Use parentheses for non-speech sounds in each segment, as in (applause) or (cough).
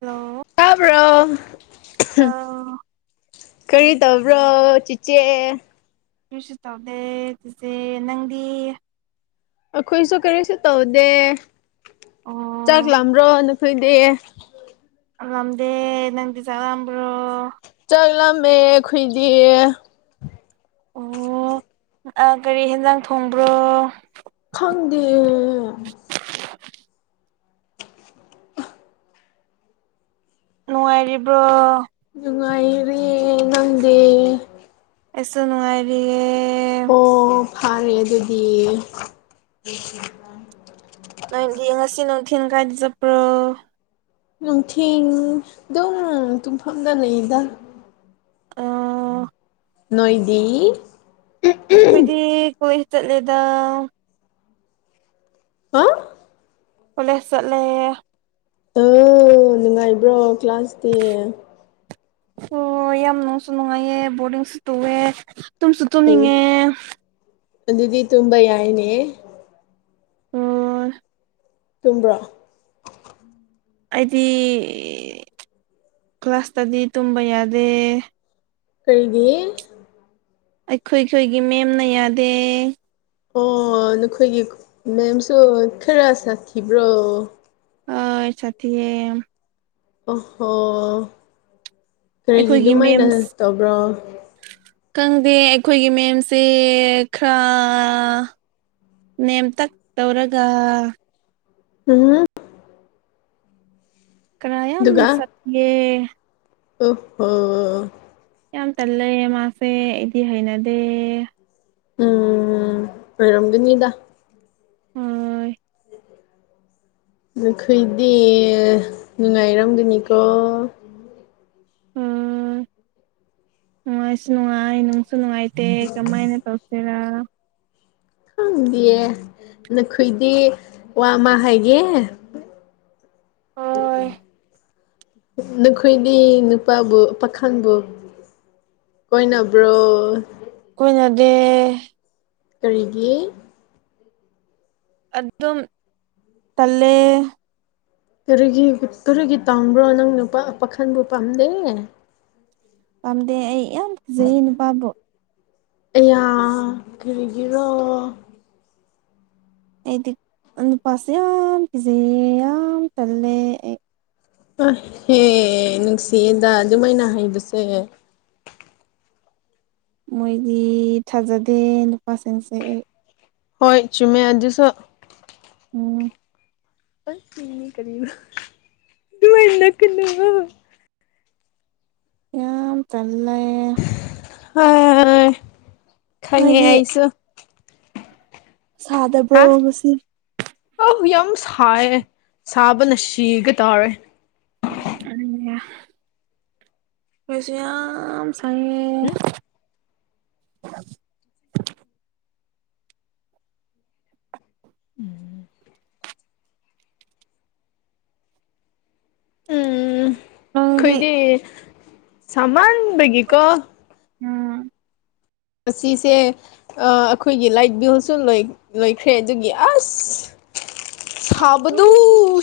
hello ꯇꯥꯕ꯭ꯔꯣ ꯀꯔꯤ ꯇꯧꯕ꯭ꯔꯣ ꯆꯤꯆꯦ ꯀꯨꯁꯨ ꯇꯧꯗꯦ ꯑꯗꯨꯆꯦ ꯅꯪꯗꯤ ꯑꯩꯈꯣꯏꯁꯨ ꯀꯔꯤꯁꯨ ꯇꯧꯗꯦ ꯆꯥꯛ ꯑꯣ ꯂꯥꯔꯣ ꯁꯣꯏꯗꯦ ꯝꯗꯦ ꯅꯪꯗꯤ ꯆꯔꯝꯕ꯭ꯔꯣ ꯆꯛꯂꯝꯃꯦ ꯑꯩꯈꯣꯏꯗꯤ ꯑꯣ ꯑ ꯀꯔꯤ ꯌꯦꯟꯖꯥꯡ ꯊꯣꯡꯕ꯭ꯔꯣ ꯈꯪꯗ (inaudible) ꯅꯨꯡꯉꯥꯏꯔꯤꯕ꯭ꯔꯣ ꯖꯅꯨꯡꯉꯥꯏꯔꯦ ꯅꯗꯦ ꯑꯦꯁꯨ ꯅꯨꯡꯉꯥꯏꯕꯤꯌꯦ ꯑꯣ ꯐꯔꯦ ꯑꯗꯨꯗꯤ ꯅꯣꯏ ꯌꯦꯡ ꯉꯁꯤ ꯅꯨꯡꯊꯤꯤꯟ ꯀꯥꯏꯗ ꯆꯠꯄ꯭ꯔꯣ ꯅꯨꯡꯊꯤ ꯑꯗꯨꯝ ꯇꯨꯡꯐꯝꯗ ꯂꯩꯗ ꯑ ꯅꯣꯏꯗꯤ ꯑꯩꯈꯣꯏꯗꯤ ꯀꯣꯂꯦꯖ ꯆꯠꯂꯗ ꯍꯥ ꯀꯂꯦ ꯁꯠꯂꯦ ꯑ ꯅꯨꯡꯉꯥꯏꯕ꯭ꯔꯣ ꯀ꯭ꯂꯥꯁꯇ ꯑꯣ ꯌꯥꯝ ꯅꯨꯡꯁꯨ ꯅꯨꯡꯉꯥꯏꯌꯦ ꯕꯣꯔꯗꯤꯡꯁꯨ ꯇꯨꯑꯦ ꯇꯨꯝꯁꯨ ꯇꯨꯝꯅꯤꯡꯉꯦ ꯤꯗꯤ ꯇꯨꯕꯥ ꯌꯥꯏꯅꯦ ꯑꯣ ꯇꯨꯝ꯭ꯔꯥ ꯑꯩꯗꯤ ꯀ꯭ꯂꯥꯁꯇꯗꯤ ꯇꯨꯝꯕ ꯌꯥꯗꯦ ꯀꯩꯒꯤ ꯑꯩꯈꯣꯏꯈꯣꯏꯒꯤ ꯃꯦꯝꯅ ꯌꯥꯗꯦ ꯑꯣ ꯅꯈꯣꯏꯒꯤ ꯃꯦꯝꯁꯨ ꯈꯔ ꯁꯥꯈꯤꯕ꯭ꯔꯣ ꯑ ꯁꯥꯊꯤ ꯑꯣꯍꯣ ꯀꯔꯤꯒꯤ ꯑꯩꯈꯣꯏꯒꯤ ꯑꯗꯨꯃꯥꯏꯅ ꯃꯦꯝꯁ ꯇꯧꯕ꯭ꯔꯣ ꯈꯪꯗꯦ ꯑꯩꯈꯣꯏꯒꯤ ꯃꯦꯝꯁꯦ ꯈꯔ ꯅꯦꯝ ꯇ ꯇꯧꯔꯒ ꯑꯝ ꯀ꯭ꯔꯥ ꯌꯥꯝ ꯁꯇꯦ ꯑ ꯍꯣ ꯌꯥꯝ ꯇꯜꯂꯦ ꯃꯥꯁꯦ ꯑꯩꯗꯤ ꯍꯩꯅꯗꯦ ꯎꯝ ꯑꯣꯏꯔꯝꯒꯅꯤꯗ ꯎ (inaudible) ꯑꯩꯈꯣꯏꯗꯤ ꯅꯨꯡꯉꯥꯏꯔꯝꯒꯅꯤꯀꯣ ꯑꯣ ꯃꯅꯨꯡꯥꯏꯁꯨ ꯅꯅꯨꯡꯉꯥꯏꯅꯅꯨꯡ ꯅꯅꯨꯡꯉꯥꯏꯇꯦ ꯀꯃꯥꯏꯅ ꯇꯧꯁꯦꯔ ꯈꯪꯗꯌꯦ ꯅꯈꯣꯏꯗꯤ ꯋꯥ ꯑꯃ ꯍꯥꯏꯒꯦ ꯑꯣ ꯅꯈꯣꯏꯗꯤ ꯅꯨꯄꯥꯕꯨ ꯄꯥꯈꯪꯕꯨ ꯀꯣꯏ ꯅꯕ꯭ꯔꯣ ꯀꯈꯣꯏꯅꯗꯦ ꯀꯔꯤꯒꯤ ꯑꯗꯨꯝ ꯇꯂꯦ ꯀꯔꯤꯒꯤ ꯀꯔꯤꯒꯤ ꯇꯥꯎꯕ꯭ꯔꯣ ꯅꯪ ꯅꯨꯄꯥ ꯄꯥꯈꯟꯕꯨ ꯄꯥꯝꯗꯦ ꯈꯗꯦ ꯑꯩ ꯌꯥꯝ ꯐꯖꯩ ꯅꯨꯄꯥꯕꯨ ꯑꯌꯥ ꯀꯔꯤꯒꯤꯔꯣ ꯑꯩꯗꯤ ꯅꯨꯄꯥꯁꯦ ꯌꯥꯝ ꯐꯤꯖꯩ ꯌꯥꯝ ꯆꯜꯂꯦ ꯑꯩ ꯑꯍꯦ ꯅꯨꯡꯁꯤꯌꯦꯗ ꯑꯗꯨꯃꯥꯏꯅ ꯍꯩꯕꯁꯦ ꯃꯣꯏꯗꯤ ꯊꯥꯖꯗꯦ ꯅꯨꯄꯥꯁꯤꯡꯁꯦ ꯑꯩ ꯍꯣꯏ ꯆꯃꯦ ꯑꯗꯨꯣ ꯎꯝ ꯑꯁ ꯏꯅꯤ ꯀꯅ ꯀꯅ ꯌꯥ ꯆꯂ ꯑ ꯈꯪꯉꯦ ꯅꯣꯏꯗꯤ ꯑꯩꯁꯨ ꯁꯥꯗꯔꯕ꯭ꯔꯣ ꯉꯁꯤ ꯑꯍ ꯌꯥꯝ ꯁꯥꯏ ꯁꯥꯕꯅ ꯁꯤꯒ ꯇꯥꯔꯦ ꯑ (unintelligible) ꯑꯩꯈꯣꯏꯁꯨ ꯌꯥꯝ ꯁꯥꯢꯌꯦ (inaudible) ꯎꯝ ꯎꯝ ꯅꯪꯗꯤ ꯑꯩꯈꯣꯏꯗꯤ ꯁꯃꯥꯟꯕꯒꯤꯀꯣ ꯎꯝ ꯉꯥꯁꯤꯁꯦ ꯑꯩꯈꯣꯏꯒꯤ ꯂꯥꯏꯠ ꯕꯤꯜꯁꯨ ꯂꯣꯏꯈ꯭ꯔꯦ ꯑꯗꯨꯒꯤ ꯑꯥꯁ (unintelligible) ꯑꯣ ꯁꯥꯕꯗꯨ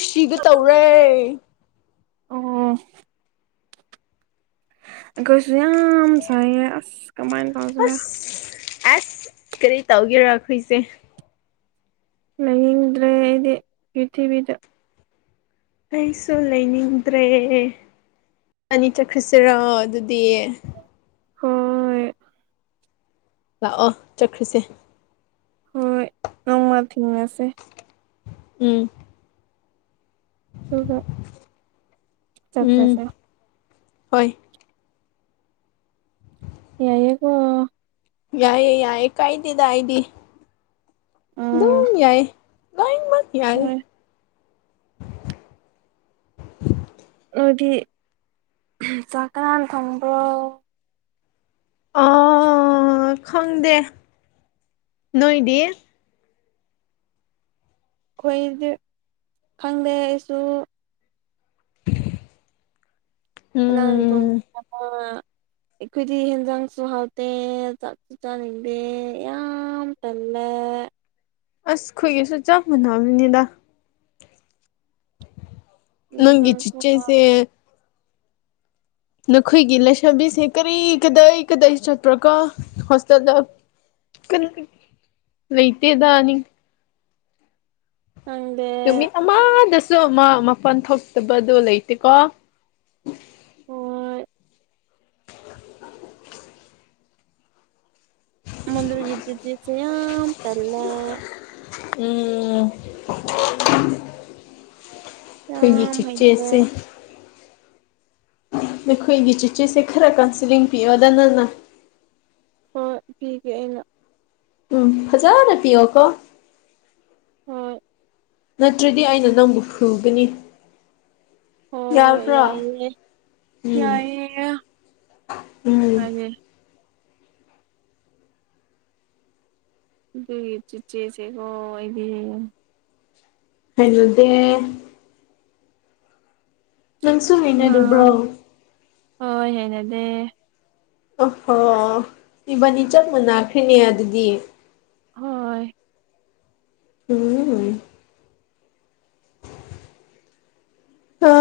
ꯁꯤꯒꯇꯧꯔꯦ ꯑꯣ ꯑꯩꯈꯣꯏꯁꯨ ꯌꯥꯝ ꯁꯥꯏꯌꯦ ꯑꯁ ꯀꯃꯥꯏꯅ ꯇꯧꯖꯔꯦ ꯑꯁ ꯑꯁ ꯀꯔꯤ ꯇꯧꯒꯦꯔ ꯑꯩꯈꯣꯏꯁꯦ ꯂꯩꯥꯏꯅꯤꯡꯗ꯭ꯔꯦ ꯑꯩꯗꯤ ꯄ꯭ꯔꯤꯊꯤꯕꯤꯗ ꯑꯩꯁꯨ ꯂꯩꯅꯤꯡꯗ꯭ꯔꯦ ꯢꯕꯥꯟꯅꯤ ꯆꯠꯈ꯭ꯔꯁꯤꯔꯣ ꯑꯗꯨꯗꯤ ꯍꯣꯏ ꯂꯥꯛꯑꯣ ꯆꯠꯈ꯭ꯔꯤꯁꯦ ꯍꯣꯏ ꯅꯣꯡꯃ ꯊꯦꯡꯅꯁꯦ ꯎꯝ ꯍ ꯍ (inaudible) ꯎꯝ ꯆꯠꯈ꯭ꯔꯁꯦ ꯍꯣꯏ ꯌꯥꯢꯌꯦꯒꯣ ꯌꯥꯏꯑꯌꯦ ꯌꯥꯏꯑꯦ ꯀꯥꯏꯗꯦꯗ ꯑꯩꯗꯤ ꯎꯝ ꯑꯗꯨꯝ ꯌꯥꯏ ꯂꯣꯢꯃꯥꯛ ꯌꯥꯏ ꯍꯣꯏ ꯑꯗꯨꯗꯤ ꯆꯥꯛ ꯀꯥꯅꯅ ꯊꯣꯡꯕ꯭ꯔꯣ ꯑꯣ ꯈꯪꯗꯦ ꯅꯣꯏꯗꯤ ꯑꯩꯈꯣꯏꯗꯤ ꯈꯪꯗꯦ ꯑꯩꯁꯨ ꯀꯅꯥꯅꯥ ꯎꯝ (inaudible) ꯑꯩꯈꯣꯏꯗꯤ ꯍꯦꯟꯖꯥꯡꯁꯨ ꯍꯥꯎꯇꯦ ꯆꯥꯛꯁꯨ ꯆꯥꯅꯤꯡꯗꯦ ꯌꯥꯝ ꯇꯜꯂꯦ ꯑꯦ (inaudible) ꯑꯁ ꯈꯣꯏꯒꯦꯁꯨ ꯆꯞ ꯃꯅꯕꯅꯤꯗ ꯅꯪꯒꯤ ꯏꯟꯖꯥꯡꯁꯨ ꯍꯥꯎ ꯆꯤꯆꯦꯁꯦ ꯅꯈꯣꯏꯒꯤ ꯂꯩꯁꯥꯕꯤꯁꯦ ꯀꯔꯤ ꯀꯗꯥꯩ ꯀꯗꯥꯏ ꯆꯠꯄ꯭ꯔꯣꯀꯣ ꯍꯣꯁꯇꯦꯜꯗ ꯀꯩ ꯂꯩꯇꯦꯗ ꯈꯪꯗꯦ ꯅꯨꯃꯤꯠ ꯑꯃꯗꯁꯨ ꯃꯥ ꯃꯄꯜ ꯊꯣꯛꯇꯕꯗꯣ ꯂꯩꯇꯦꯀꯣ ꯍꯣꯏ (unintelligible) ꯃꯗꯨꯒꯤ ꯆꯦꯆꯤꯁꯦ ꯌꯝ ꯇꯜꯂꯦ ꯎꯝ ꯈꯣꯏꯒꯤ ꯌꯥꯝ ꯍꯩꯅꯗꯦ ꯆꯦꯆꯦꯁꯦ ꯅꯈꯣꯏꯒꯤ ꯆꯤꯆꯤꯁꯦ ꯈꯔ ꯀꯥꯎꯟꯁꯤꯂꯤꯡ ꯄꯤꯌꯗ ꯅꯪ ꯍꯣꯢ ꯄꯤꯒꯦ ꯑꯩ ꯎꯝ ꯐꯖꯥꯅ ꯄꯤꯌꯨꯀꯣ ꯎꯝ ꯅꯠꯇ꯭ꯔꯗꯤ ꯑꯩꯅ ꯅꯪꯕꯨ ꯐꯨꯒꯅꯤ ꯑꯣ ꯌꯥꯕ꯭ꯔꯣ ꯌꯥꯏꯌꯦ ꯎꯝ ꯌꯥꯏꯌꯦ ꯎꯝ ꯇꯥꯢꯌꯦ (inaudible) ꯑꯗꯨꯒꯤ ꯆꯤꯆꯦꯁꯤꯀꯣ ꯑꯩꯗꯤ ꯍꯩꯅꯗꯦ ꯅꯪꯁꯨ ꯍꯩꯅꯗꯕ꯭ꯔꯣ ꯍ ꯍꯩꯅꯗꯦ ꯑ ꯍꯣ ꯏꯕꯥꯅꯤ ꯆꯞ ꯃꯟꯅꯅꯥꯈ꯭ꯔꯤꯅꯦ ꯑꯗꯨꯗꯤ ꯍꯣꯏ ꯎꯝ ꯑ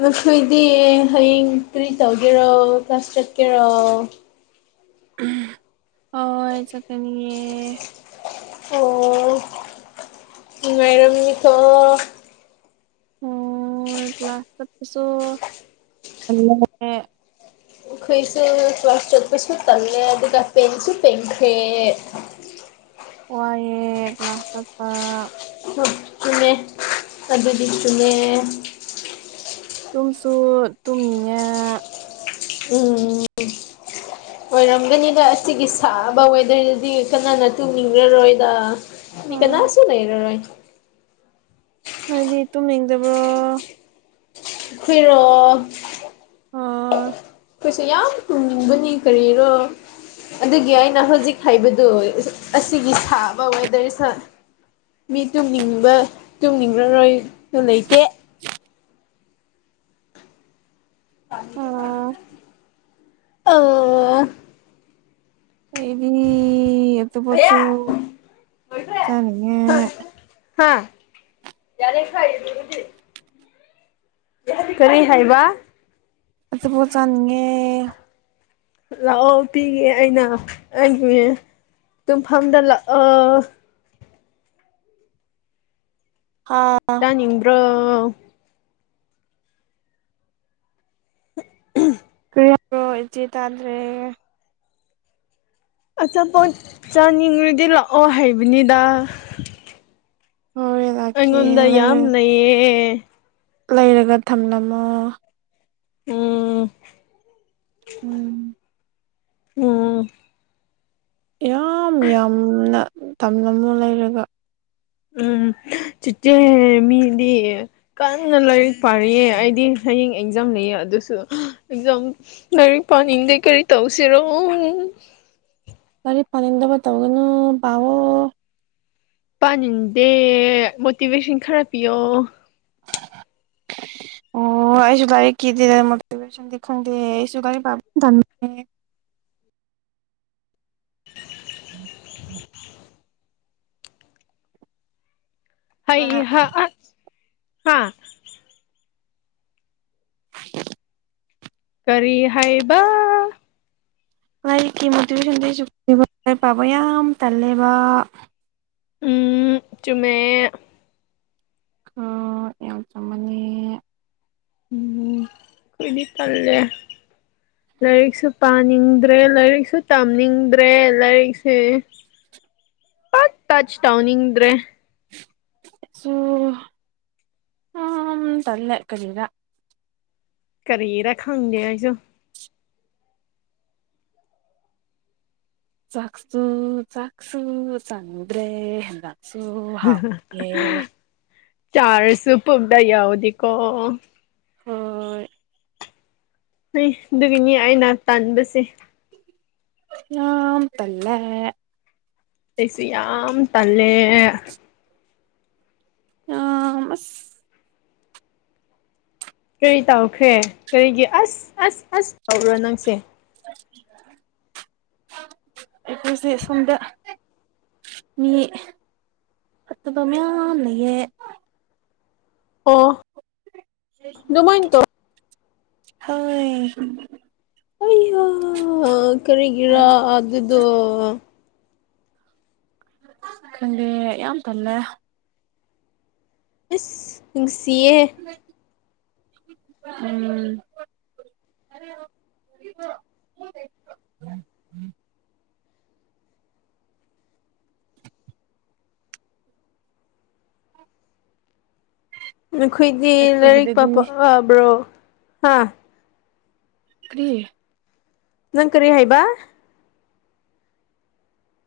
ꯅꯈꯣꯏꯗꯤ ꯍꯌꯦꯡ ꯀ꯭ꯔꯤ ꯇꯧꯒꯦꯔꯣ ꯀ꯭ꯂꯥꯁ ꯆꯠꯀꯦꯔꯣ ꯍ ꯍ ꯆꯠꯀꯅꯤꯌꯦ ꯑꯣ ꯃꯔꯝꯅꯤꯊ ꯑꯣ ꯀ꯭ꯂꯥꯁꯥꯁꯁꯨꯣ ꯈꯣꯏꯁꯨ ꯐꯁ ꯆꯠꯄꯩꯁ ꯇꯜꯦ ꯑꯗꯨ ꯀ ꯄꯁꯨ ꯄꯈ꯭ꯔꯦ ꯋꯥꯌꯦ ꯀ꯭ꯂꯥꯁ ꯆꯠꯄ ꯆꯨꯅꯦ ꯑꯗꯨꯗꯤ ꯆꯨꯅꯦ ꯇꯨꯝꯁꯨ ꯇꯨꯝꯅꯤꯡꯉꯦ ꯎꯝ ꯑꯣꯏꯔꯝꯒꯅꯤꯗ ꯑꯁꯤꯒꯤ ꯁꯥꯕ ꯋꯦꯗꯔꯗꯗꯤ ꯀꯅꯥꯅ ꯇꯨꯡꯅꯤꯡꯈ꯭ꯔꯔꯣꯏꯗ ꯃꯤ ꯎꯝ ꯀꯅꯥꯁꯨꯨ ꯂꯩꯔ ꯔꯣꯏ ꯍꯥꯏꯗꯤ ꯇꯨꯝꯅꯤꯡꯗꯕ꯭ꯔꯣ ꯍꯔꯣ ꯑꯣ ꯑꯩꯈꯣꯏꯁꯦ ꯌꯥꯝ ꯊꯨꯝꯕꯅꯤ ꯀꯔꯤꯔꯣ ꯑꯗꯨꯒꯤ ꯑꯩꯅ ꯍꯧꯖꯤꯛ ꯍꯥꯏꯕꯗꯣ ꯑꯁꯤꯒꯤ ꯁꯥꯕ ꯋꯦꯗꯔ ꯃꯤ ꯇꯨꯡꯅꯤꯡꯕ ꯇꯨꯡꯅꯤꯡꯈꯔꯣꯏꯁꯨ ꯂꯩꯇꯦ (inaudible) ꯑꯣ ꯑꯣ ꯑꯩꯗꯤ ꯑꯦꯛꯇ ꯄꯣꯁꯨ ꯀꯌꯥ ꯆꯅꯤꯉ ꯍꯥ ꯌꯥꯅ ꯈ ꯀꯔꯔꯤ ꯍꯥꯏꯕ ꯑꯠꯇ ꯄ ꯆꯥꯅꯤꯡꯉꯦ ꯂꯥꯛꯑꯣ ꯄꯤꯒꯦ ꯑꯩꯅ ꯑꯩ ꯇꯨꯡꯐꯝꯗ ꯂꯥꯛ ꯑ ꯍꯥ ꯆꯥꯅꯤꯡꯕ꯭ꯔꯣ ꯭ꯔꯣ ꯏ ꯆꯦ ꯇꯥꯗ꯭ꯔꯦ ꯑꯆꯥꯄꯣꯠ ꯆꯥꯅꯤꯡꯉꯨꯗꯤ ꯂꯥꯛꯑꯣ ꯍꯥꯏꯕꯅꯤꯗ ꯍꯣꯏ ꯂꯥꯛꯀꯦ ꯑꯩꯉꯣꯟꯗ ꯂꯩꯔ ꯌꯥꯝꯝ ꯂꯩꯌꯦꯦ ꯂꯩꯔꯒ ꯊꯝꯂꯝꯃꯣ ꯑꯣ ꯎꯝ ꯑꯥ ꯌꯥꯝ ꯌꯥꯝꯅ ꯇꯝꯂꯝꯃꯨ ꯂꯩꯔꯒ ꯎꯝ ꯆꯤꯆꯦ ꯃꯤꯗꯤ ꯀꯟꯅ ꯂꯥꯏꯔꯤꯛ ꯄꯥꯔꯤꯌꯦ ꯑꯩꯗꯤ ꯍꯌꯦꯡ ꯑꯦꯛꯖꯥꯝ ꯌꯥꯝꯅ ꯑꯗꯨꯁꯨ ꯑꯦꯛꯖꯥꯝ ꯉꯔꯤ ꯄꯥꯅꯤꯡꯗ ꯀꯔꯤ ꯇꯧꯁꯤꯔꯣ (inaudible) ꯄꯅꯗꯕ ꯇꯧꯒꯅꯣ ꯄꯕꯣ ꯄꯥꯅꯗꯦ ꯃꯣꯇꯤꯚꯦꯁꯟ ꯈꯔ ꯄꯤꯌꯣ ꯑꯣ ꯑꯣꯁꯨ ꯇꯥꯏꯦꯗꯤꯣꯚꯦꯟꯗꯦꯁꯨꯥꯏ ꯎꯝ ꯎ ꯍ ꯑꯗꯨꯅ ꯍꯥꯥ (inaudible) ꯀꯔꯤ ꯍꯥꯏꯌꯦꯕ ꯂꯥꯏꯛꯀꯤ ꯃꯣꯇꯤꯚꯦꯁꯟꯗꯁꯨ ꯄꯕ ꯌꯥꯝ ꯇꯜꯂꯦꯕ ꯎꯝ ꯆꯨꯝꯃꯦ ꯌꯥꯎꯖ ꯃꯅꯤ ꯎꯝ ꯈꯣꯢꯗꯤ ꯇꯜꯂꯦ ꯂꯥꯏꯔꯤꯛꯁꯨ ꯄꯥꯅꯤꯡꯗ꯭ꯔꯦ ꯂꯥꯏꯔꯤꯛꯁꯨ ꯇꯝꯅꯤꯡꯗ꯭ꯔꯦ ꯂꯥꯏꯔꯤꯛꯁꯦ (inaudible) ꯄ ꯇ꯭ꯆ ꯇꯎꯅꯤꯡꯗ꯭ꯔꯦ ꯁꯣ ꯑ ꯇꯜꯂꯦ ꯀꯔꯤꯔ ꯀꯔꯤꯔꯥ ꯈꯪꯗꯦ ꯑꯩꯁꯨ ꯆꯥꯛꯁꯨꯨ ꯆꯥꯛꯁꯨ ꯆꯟꯗꯔꯦ ꯁꯨ ꯍꯥꯎ ꯌꯦ ꯆꯥꯔꯁꯨ ꯄꯨꯛꯗ ꯌꯥꯎꯗꯤꯀꯣ ꯍꯣꯏ ꯍꯩ ꯑꯗꯨꯒꯤꯅꯤ ꯑꯩꯅ ꯇꯥꯟꯕꯁꯦ ꯌꯥꯝ ꯇꯜꯂꯦ ꯑꯩꯁꯨ ꯌꯥꯝ ꯇꯜꯂꯦ ꯑꯥ ꯀꯔꯤ ꯇꯧꯈ꯭ꯔꯦ ꯀꯔꯤꯒꯤ ꯑꯁ ꯑꯁ ꯑꯁ ꯇꯧꯕ꯭ꯔꯣ ꯅꯪꯁꯦ (unintelligible) ꯑꯩꯈꯣꯏꯁꯦ ꯁꯣꯝꯗ ꯃꯤ ꯐꯠꯇꯕ ꯃꯌꯥꯝ ꯂꯩꯌꯦ ꯑꯣ ꯑꯗꯨ ꯃꯣꯏ ꯇꯧ ꯍꯣꯏ ꯑꯌꯥ ꯀꯔꯤꯒꯤꯔꯥ ꯑꯗꯨꯗꯣ ꯈꯪꯗꯦ ꯌꯥꯝ ꯇꯜꯂꯦ ꯑꯁ ꯅꯨꯡꯁꯤꯌꯦ ꯎꯝ (unintelligible) ꯑꯩꯈꯣꯏꯗꯤ ꯂꯥꯏꯔꯤꯛ ꯄꯥ ꯑꯩꯈꯣꯏꯒꯤꯗꯗꯤ ꯄꯕ꯭ꯔꯣ ꯍꯥ ꯀꯔꯤ ꯅꯪ ꯀꯔꯤ ꯍꯥꯏꯕ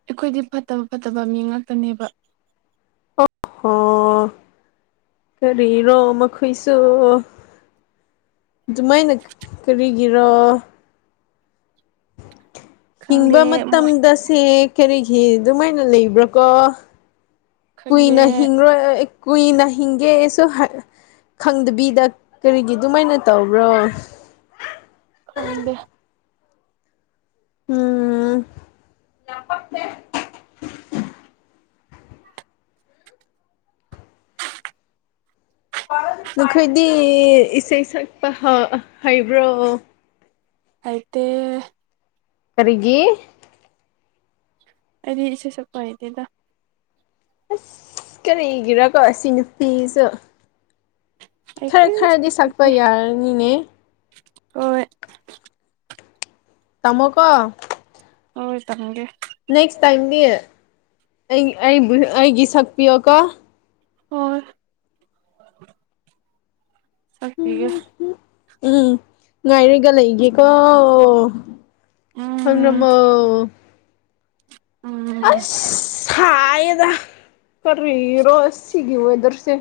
ꯑꯩꯈꯣꯏꯗꯤ ꯐꯠꯇꯕ ꯐꯠꯇꯕ ꯃꯤ ꯉꯥꯛꯇꯅꯦꯕ ꯑꯣ ꯀꯔꯤꯔꯣ ꯃꯈꯣꯏꯁꯨ ꯑꯗꯨꯃꯥꯏꯅ ꯀꯔꯤꯒꯤꯔꯣ ꯈꯪꯗꯦ ꯍꯤꯡꯕ ꯃꯣꯏ ꯃꯇꯝꯗꯁꯦ ꯀꯔꯤꯒꯤ ꯑꯗꯨꯃꯥꯏꯅ ꯂꯩꯕ꯭ꯔꯥꯀꯣ ꯈꯪꯗꯦ ꯀꯨꯏꯅ ꯍꯤꯡꯔꯣꯏ ꯀꯨꯏꯅ ꯍꯤꯡꯒꯦꯁꯨ ꯈꯪꯗꯕꯤꯗ ꯀꯔꯤꯒꯤ ꯑꯗꯨꯃꯥꯏꯅ ꯇꯧꯕ꯭ꯔꯣ ꯈꯪꯗꯦ ꯎꯝ ꯅꯈꯣꯏꯗꯤ ꯏꯁꯩ ꯁꯛꯄ ꯍꯩꯕ꯭ꯔꯣ ꯍꯩꯇꯦ ꯀꯔꯤꯒꯤ ꯑꯩꯗꯤ ꯏꯁꯩ ꯁꯛꯄ ꯍꯥꯏꯇꯦꯗ ꯑꯁ ꯀꯔꯤꯒꯤꯔ ꯀꯣ ꯑꯁꯤ ꯅꯨꯄꯤꯁꯨ ꯑꯩ ꯈꯔ ꯀꯔꯤꯁꯨ ꯈꯔꯗꯤ ꯁꯛꯄ ꯌꯥꯔꯅꯤꯅꯦ ꯑꯣꯏ ꯇꯝꯃꯣꯀꯣ ꯍꯣꯏ ꯇꯝꯒꯦ ꯅꯦꯛꯁ ꯇꯥꯏꯝꯗꯤ ꯑꯩꯒꯤ ꯁꯛꯄꯤꯌꯣꯀꯣ ꯑꯣ ꯁꯛꯄꯤꯒꯦ ꯎꯝ ꯉꯥꯏꯔꯒ ꯂꯩꯒꯦꯀꯣ ꯎꯝ (unintelligible) ꯎꯝ ꯑꯁ ꯀꯥꯔꯤꯔꯣ ꯁꯤꯒꯤ ꯋꯦꯗꯔꯁꯦ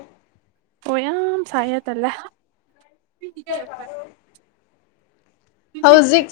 ꯀꯣꯛ ꯌꯥꯝꯌꯥꯝ ꯁꯥꯏꯌꯦ ꯇꯜꯂꯦ ꯍꯧꯖꯤꯛ